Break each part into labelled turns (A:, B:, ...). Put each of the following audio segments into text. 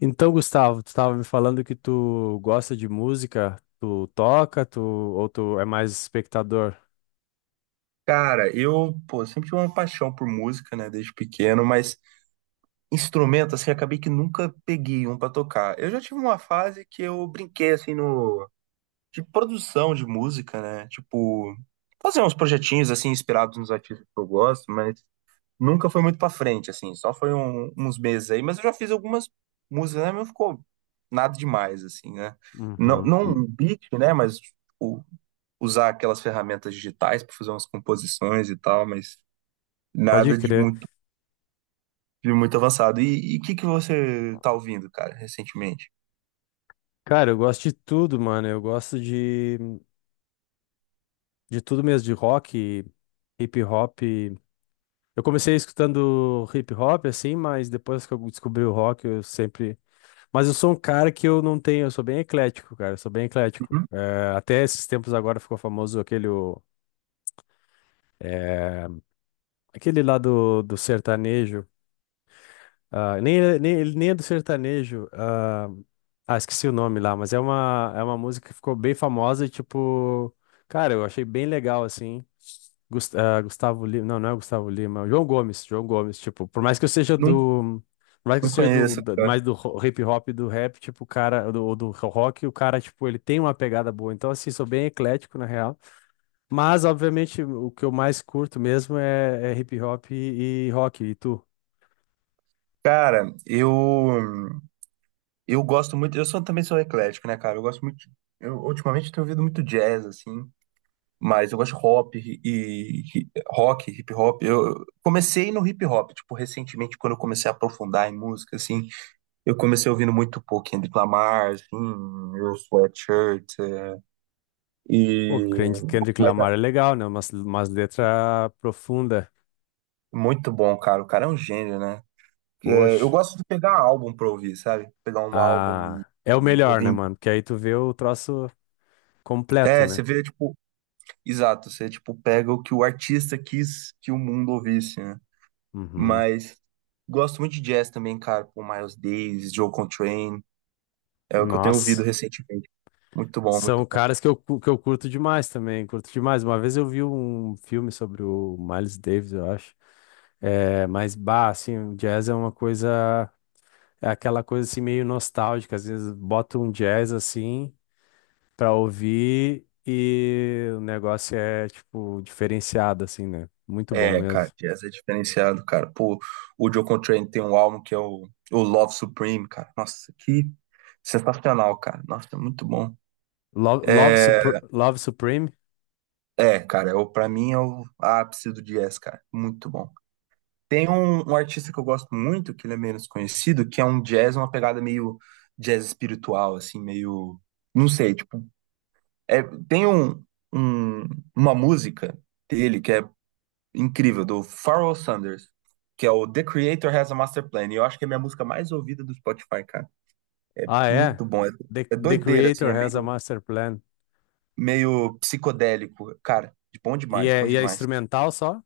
A: Então, Gustavo, tu estava me falando que tu gosta de música, tu toca, tu ou tu é mais espectador?
B: Cara, pô, sempre tive uma paixão por música, né, desde pequeno, mas instrumento, assim, acabei que nunca peguei um pra tocar. Eu já tive uma fase que eu brinquei, assim, no, de produção de música, né, tipo, fazer uns projetinhos, assim, inspirados nos artistas que eu gosto, mas nunca foi muito pra frente, assim, só foi uns meses aí, mas eu já fiz algumas músicas, né, mas não ficou nada demais, assim, né. Não,
A: Uhum.
B: não um beat, né, mas o- usar aquelas ferramentas digitais pra fazer umas composições e tal, mas.
A: Pode
B: Nada de
A: crer.
B: muito, de muito avançado. E o que que você tá ouvindo, cara, recentemente?
A: Cara, eu gosto de tudo, mano. De tudo mesmo, de rock, hip hop. Eu comecei escutando hip hop assim, mas depois que eu descobri o rock, eu sempre. Mas eu sou um cara que eu não tenho, eu sou bem eclético, cara. Eu sou bem eclético.
B: Uhum.
A: É, até esses tempos agora ficou famoso aquele. É, aquele lá do sertanejo. Ah, nem, nem, ele nem é do sertanejo. Ah, ah, esqueci o nome lá, mas é é uma música que ficou bem famosa e, tipo, cara, eu achei bem legal, assim. Ah, Gustavo Lima, não, não é Gustavo Lima, é o João Gomes, João Gomes, tipo,
B: Não,
A: por mais que eu
B: não
A: seja do,
B: conheço,
A: da-
B: cara.
A: mais do ro- hip hop e do rap, tipo, o cara, do rock, o cara, tipo, ele tem uma pegada boa, então, assim, sou bem eclético, na real, mas, obviamente, o que eu mais curto mesmo é hip hop e rock, e tu?
B: Cara, eu gosto muito. Também sou eclético, né, cara? Eu gosto muito. Eu ultimamente tenho ouvido muito jazz, assim. Mas eu gosto de hop e rock, hip hop. Eu comecei no hip hop, tipo, recentemente, quando eu comecei a aprofundar em música, assim, eu comecei ouvindo muito pouco Kendrick Lamar, assim, Earl Sweatshirt,
A: O
B: e.
A: Kendrick Lamar é legal, né? Umas letras profundas.
B: Muito bom, cara. O cara é um gênio, né? É, eu
A: Poxa.
B: gosto de pegar álbum pra ouvir, sabe? Pegar um álbum e,
A: Ah, é o
B: e
A: melhor, né,
B: ouvir.
A: mano? Porque aí tu vê o troço completo,
B: É,
A: né?
B: você vê, tipo, exato, você, tipo, pega o que o artista quis que o mundo ouvisse, né?
A: Uhum.
B: Mas gosto muito de jazz também, cara, com Miles Davis, Joe Contrain é o que eu tenho ouvido
A: Nossa.
B: recentemente. Muito bom, muito
A: São
B: bom.
A: caras que que eu curto demais também. Curto demais. Uma vez eu vi um filme sobre o Miles Davis, eu acho. É, mas, bah, assim, o jazz é uma coisa. É aquela coisa assim meio nostálgica. Às vezes bota um jazz assim pra ouvir e o negócio é, tipo, diferenciado, assim, né? Muito bom
B: É, cara,
A: mesmo.
B: jazz é diferenciado, cara. Pô, o Joe Contrain tem um álbum que é o Love Supreme, cara. Nossa, que sensacional, cara. Nossa, é muito bom.
A: Love
B: É,
A: Love Supreme?
B: é, cara, eu, pra mim é o ápice do jazz, cara. Muito bom. Tem um artista que eu gosto muito, que ele é menos conhecido, que é um jazz, uma pegada meio jazz espiritual, assim, meio. Não sei, tipo. É, tem um- uma música dele que é incrível, do Pharoah Sanders, que é o The Creator Has a Master Plan. E eu acho que é a minha música mais ouvida do Spotify, cara.
A: Ah, é?
B: Muito bom. É,
A: The,
B: é
A: The
B: doideira, assim,
A: Creator
B: é
A: Has a
B: meio,
A: Master Plan.
B: meio psicodélico. Cara, bom demais, bom
A: E é
B: demais.
A: instrumental só?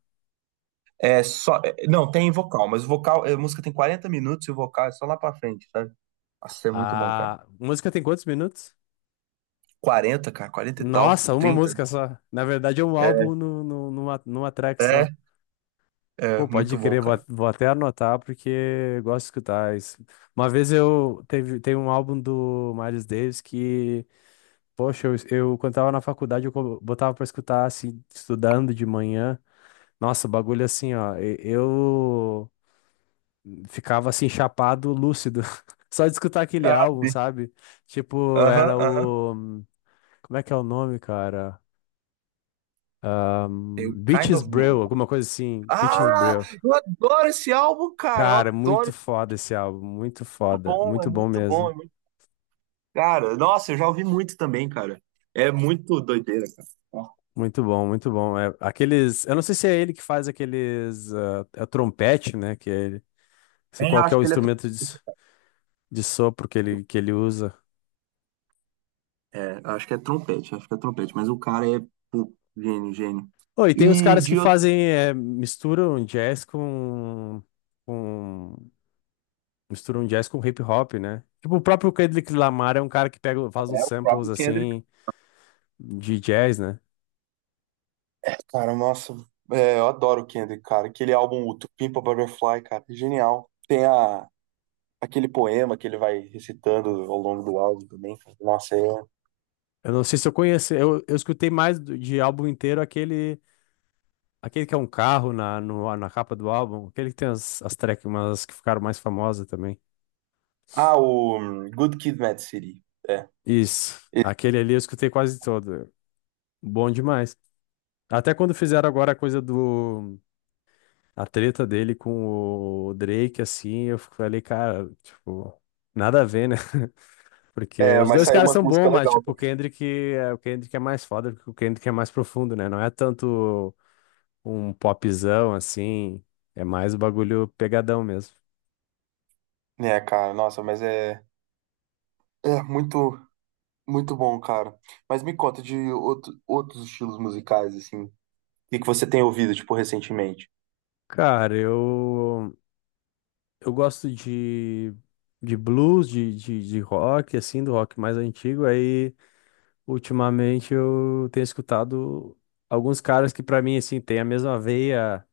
B: É só. Não, tem vocal, mas o vocal. A música tem 40 minutos e o vocal é só lá pra frente, sabe? Nossa, é muito bom, cara.
A: A música tem quantos minutos?
B: 40, cara, 40 e tal.
A: Nossa, uma
B: 30.
A: música só. Na verdade, é um
B: É,
A: álbum no, no, numa, numa track
B: é,
A: só.
B: é,
A: Pô,
B: muito
A: pode
B: bom,
A: crer,
B: cara.
A: vou, vou até anotar porque eu gosto de escutar isso. Uma vez eu teve, tem um álbum do Miles Davis que Poxa, eu quando tava na faculdade, botava pra escutar, assim, estudando de manhã. Nossa, o bagulho assim, ó, eu ficava assim, chapado, lúcido. Só de escutar aquele
B: Ah,
A: álbum,
B: sim.
A: sabe? Tipo,
B: Aham,
A: era
B: aham.
A: o. Como é que é o nome, cara? Um,
B: Kind
A: Beaches
B: of Blue.
A: Brew, alguma coisa assim. Beaches
B: Ah,
A: Brew.
B: eu adoro esse álbum, cara. Eu
A: Cara, muito
B: adoro. É
A: foda esse álbum, muito
B: muito
A: foda,
B: bom, é
A: muito bom
B: muito bom.
A: mesmo.
B: É muito. Cara, nossa, eu já ouvi muito também, cara. É muito doideira, cara. Ó.
A: Muito bom, muito bom. É, aqueles, eu não sei se é ele que faz aqueles, ah, é o trompete, né? Que é ele Se
B: Nem
A: qual que é
B: acho
A: o
B: que ele é.
A: instrumento de de sopro que ele usa.
B: É, acho que é trompete, acho que é trompete, mas o cara é, pô, gênio, gênio.
A: Oh, e tem os
B: E
A: caras que
B: de.
A: fazem, é, com, misturam jazz com hip hop, né? Tipo, o próprio Kendrick Lamar é um cara que pega, faz uns
B: É o
A: samples,
B: próprio Kendrick.
A: assim, de jazz, né?
B: Cara, nossa, eu adoro o Kendrick, cara. Aquele álbum, o To Pimp a Butterfly, cara, é genial. Tem aquele poema que ele vai recitando ao longo do álbum também, cara. Nossa, é um.
A: Eu não sei se eu conheço, eu escutei mais de álbum inteiro aquele, aquele que é um carro na, no, na capa do álbum, aquele que tem as tracks, umas que ficaram mais famosas também.
B: Ah, o Good Kid, Mad City. É.
A: Isso,
B: Esse-
A: aquele ali eu escutei quase todo. Bom demais. Até quando fizeram agora a coisa do. A treta dele com o Drake, assim, eu falei, cara, tipo, nada a ver, né? Porque
B: É,
A: os
B: mas
A: dois
B: saiu
A: caras
B: umas
A: são bons,
B: músicas
A: mas,
B: legais
A: tipo, o Kendrick é mais foda, porque o Kendrick é mais profundo, né? Não é tanto um popzão, assim, é mais o bagulho pegadão mesmo.
B: também. É, cara, nossa, mas é muito, muito bom, cara. Mas me conta de outros estilos musicais, assim. O que que você tem ouvido, tipo, recentemente?
A: Cara, eu. Eu gosto de. De blues, de rock, assim, do rock mais antigo, aí. Ultimamente eu tenho escutado alguns caras que pra mim assim tem a mesma veia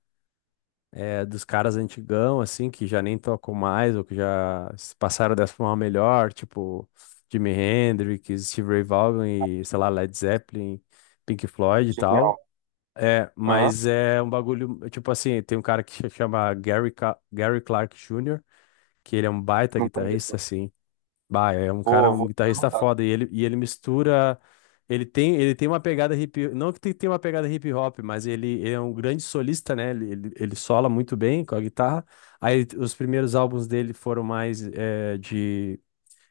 A: eh, dos caras antigão assim que já nem tocam mais ou que já se passaram dessa forma melhor, tipo Jimi Hendrix, Steve Ray Vaughan e sei lá Led Zeppelin, Pink Floyd e tal.
B: Genial.
A: É,
B: Aham,
A: mas é um bagulho, tipo assim, tem um cara que se chama Gary, Gary Clark Jr., que ele é um baita
B: não
A: guitarrista,
B: conheço.
A: assim, bah, é um cara,
B: Vou,
A: um
B: vou
A: guitarrista
B: anotar.
A: foda. E ele mistura. Ele tem uma pegada hip. Não que tem tem uma pegada hip hop, mas ele é um grande solista, né? Ele sola muito bem com a guitarra. Aí os primeiros álbuns dele foram mais eh, de.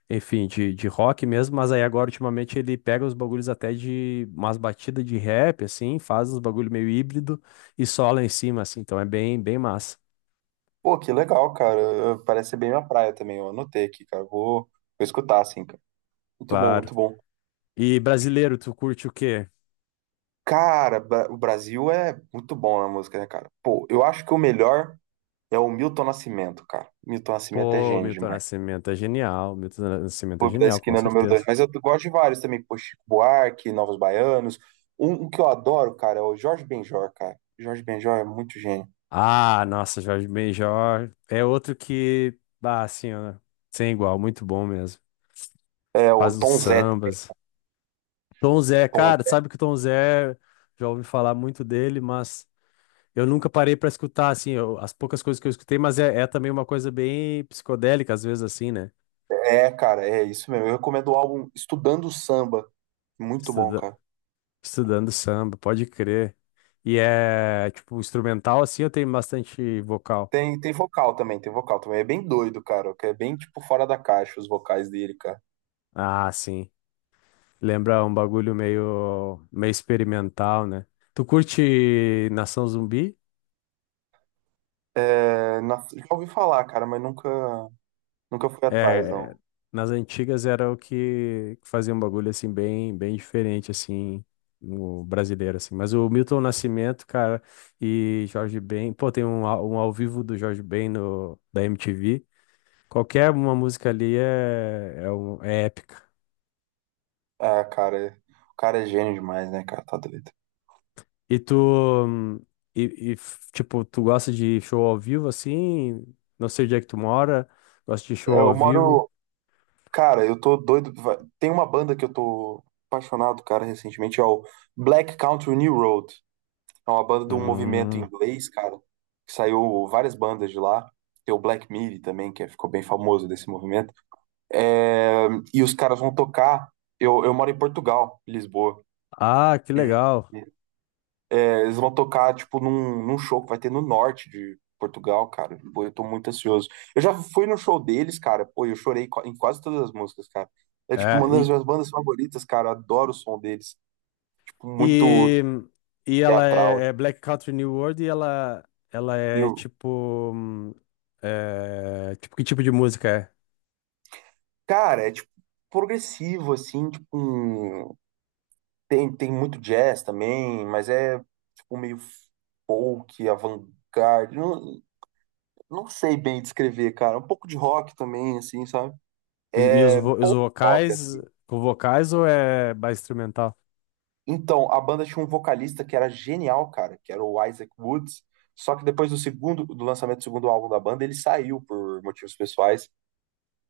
A: Enfim, de rock mesmo, mas aí agora ultimamente ele pega os bagulhos até de umas batidas de rap, assim, faz uns bagulho meio híbrido e sola em cima, assim, então é bem, bem massa.
B: Pô, que legal, cara. Parece ser bem minha praia também. Eu anotei aqui, cara. Vou escutar, assim, cara. Muito bom,
A: Claro.
B: muito bom.
A: E brasileiro, tu curte o quê?
B: Cara, o Brasil é muito bom na música, né, cara? Pô, eu acho que o melhor é o Milton Nascimento, cara. Milton Nascimento é
A: Pô,
B: gênio
A: Milton
B: demais.
A: Nascimento é genial. Milton Nascimento é
B: Clube da
A: genial, com
B: Esquina é o número 2.
A: certeza.
B: Mas eu gosto de vários também. Pô, Chico Buarque, Novos Baianos. Um que eu adoro, cara, é o Jorge Benjor, cara. Jorge Benjor é muito gênio.
A: Ah, nossa, Jorge Benjor é outro que, ah, assim, ó, sem igual, muito bom mesmo.
B: É o
A: Faz os
B: Tom Zé.
A: sambas. Tom Zé,
B: Tom
A: cara,
B: Zé.
A: sabe que o Tom Zé, já ouvi falar muito dele, mas eu nunca parei pra escutar, assim, as poucas coisas que eu escutei, mas é também uma coisa bem psicodélica, às vezes, assim, né?
B: É, cara, é isso mesmo. Eu recomendo o álbum Estudando Samba. Muito bom,
A: Estuda-
B: cara.
A: estudando samba, pode crer. E é, tipo, instrumental, assim, eu tenho bastante vocal.
B: Tem, tem vocal também, tem vocal também. É bem doido, cara, que é bem, tipo, fora da caixa os vocais dele, cara.
A: Ah, sim. Lembra um bagulho meio, meio experimental, né? Tu curte Nação Zumbi?
B: É, já ouvi falar, cara, mas nunca fui atrás,
A: É,
B: não.
A: nas antigas era o que que fazia um bagulho assim bem, bem diferente assim no brasileiro assim. Mas o Milton Nascimento, cara, e Jorge Ben, pô, tem um um ao vivo do Jorge Ben no da MTV. Qualquer uma música ali é épica.
B: É, cara, o cara é gênio demais, né, cara? Tá doido.
A: E tu, hum, e, e, tipo, tu gosta de show ao vivo assim? Não sei onde é que tu mora, gosta de
B: É,
A: show ao
B: eu
A: vivo.
B: moro. Cara, eu tô doido. Tem uma banda que eu tô apaixonado, cara, recentemente, é o Black Country New Road. É uma banda de um movimento
A: Hum.
B: inglês, cara, que saiu várias bandas de lá. Tem o Black Midi também, que é, ficou bem famoso desse movimento. É, e os caras vão tocar. Eu moro em Portugal, em Lisboa.
A: Ah, que
B: E
A: legal.
B: e eles vão tocar, tipo, num show que vai ter no norte de Portugal, cara. Pô, eu tô muito ansioso. Eu já fui no show deles, cara. Pô, eu chorei em quase todas as músicas, cara. É, tipo, uma das
A: E,
B: minhas bandas favoritas, cara. Eu adoro o som deles. Tipo, muito
A: e, e ela
B: teatral.
A: é, é Black Country New World e ela
B: E eu-
A: é, tipo, que tipo de música é?
B: Cara, é, tipo, progressivo, assim. Tipo, tem, tem muito jazz também, mas é, tipo, meio folk, avant-garde. Não sei bem descrever, cara. Um pouco de rock também, assim, sabe?
A: E, e os,
B: É,
A: vo- os
B: pouco rock,
A: vocais,
B: assim.
A: com vocais ou é mais instrumental?
B: Então, a banda tinha um vocalista que era genial, cara, que era o Isaac Woods. Só que depois do segundo, do lançamento do segundo álbum da banda, ele saiu por motivos pessoais.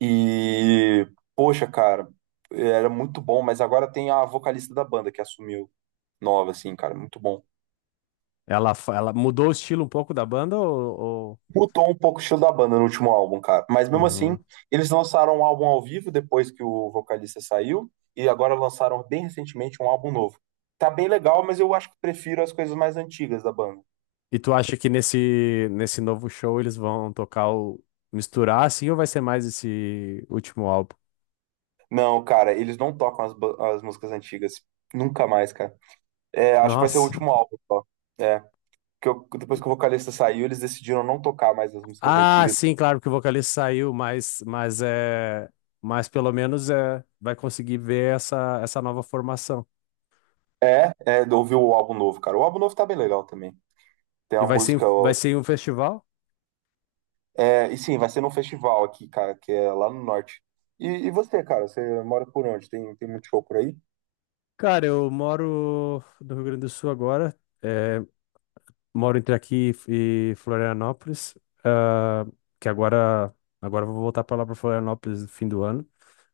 B: E, poxa, cara, era muito bom, mas agora tem a vocalista da banda que assumiu nova, assim, cara, muito bom.
A: Ela, ela mudou o estilo um pouco da banda ou-
B: Mudou um pouco o estilo da banda no último álbum, cara. Mas mesmo assim,
A: Uhum.
B: eles lançaram um álbum ao vivo depois que o vocalista saiu, e agora lançaram bem recentemente um álbum novo. Tá bem legal, mas eu acho que prefiro as coisas mais antigas da banda.
A: E tu acha que nesse novo show eles vão tocar o misturar assim ou vai ser mais esse último álbum?
B: Não, cara, eles não tocam as, as músicas antigas. Nunca mais, cara. É, acho que vai ser o
A: Nossa.
B: último álbum só. É, que eu- depois que o vocalista saiu, eles decidiram não tocar mais as músicas
A: Ah,
B: antigas.
A: sim, claro que o vocalista saiu, mas é. Mas pelo menos é, vai conseguir ver essa, essa nova formação.
B: É, ouviu o álbum novo, cara. O álbum novo tá bem legal também. Tem
A: E
B: uma música.
A: vai ser em um festival?
B: É, e sim, vai ser num festival aqui, cara, que é lá no norte. E você, cara, você mora por onde? Tem, tem muito show por aí?
A: Cara, eu moro no Rio Grande do Sul agora. Moro entre aqui e Florianópolis, ah, que agora agora eu vou voltar para lá para Florianópolis no fim do ano.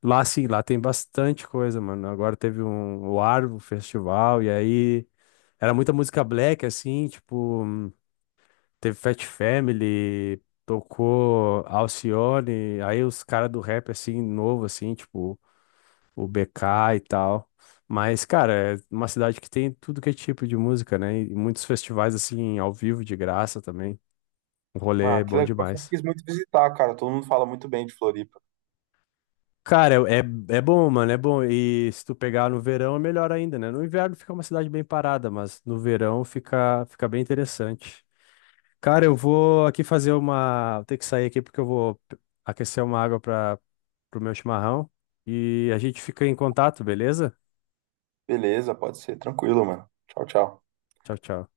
A: Lá sim, lá tem bastante coisa, mano. Agora teve um o Arvo Festival e aí era muita música black assim, tipo, teve Fat Family, tocou Alcione, aí os caras do rap assim novo assim, tipo, o BK e tal. Mas, cara, é uma cidade que tem tudo que é tipo de música, né? E muitos festivais, assim, ao vivo, de graça também. O rolê
B: Ah,
A: é
B: que
A: bom
B: legal. Eu sempre
A: demais.
B: quis muito visitar, cara. Todo mundo fala muito bem de Floripa.
A: Cara, é, é é bom, mano, é bom. E se tu pegar no verão é melhor ainda, né? No inverno fica uma cidade bem parada, mas no verão fica, fica bem interessante. Cara, eu vou aqui fazer uma. Vou ter que sair aqui porque eu vou aquecer uma água para pro meu chimarrão. E a gente fica em contato, beleza?
B: Beleza, pode ser. Tranquilo, mano. Tchau, tchau.
A: Tchau, tchau.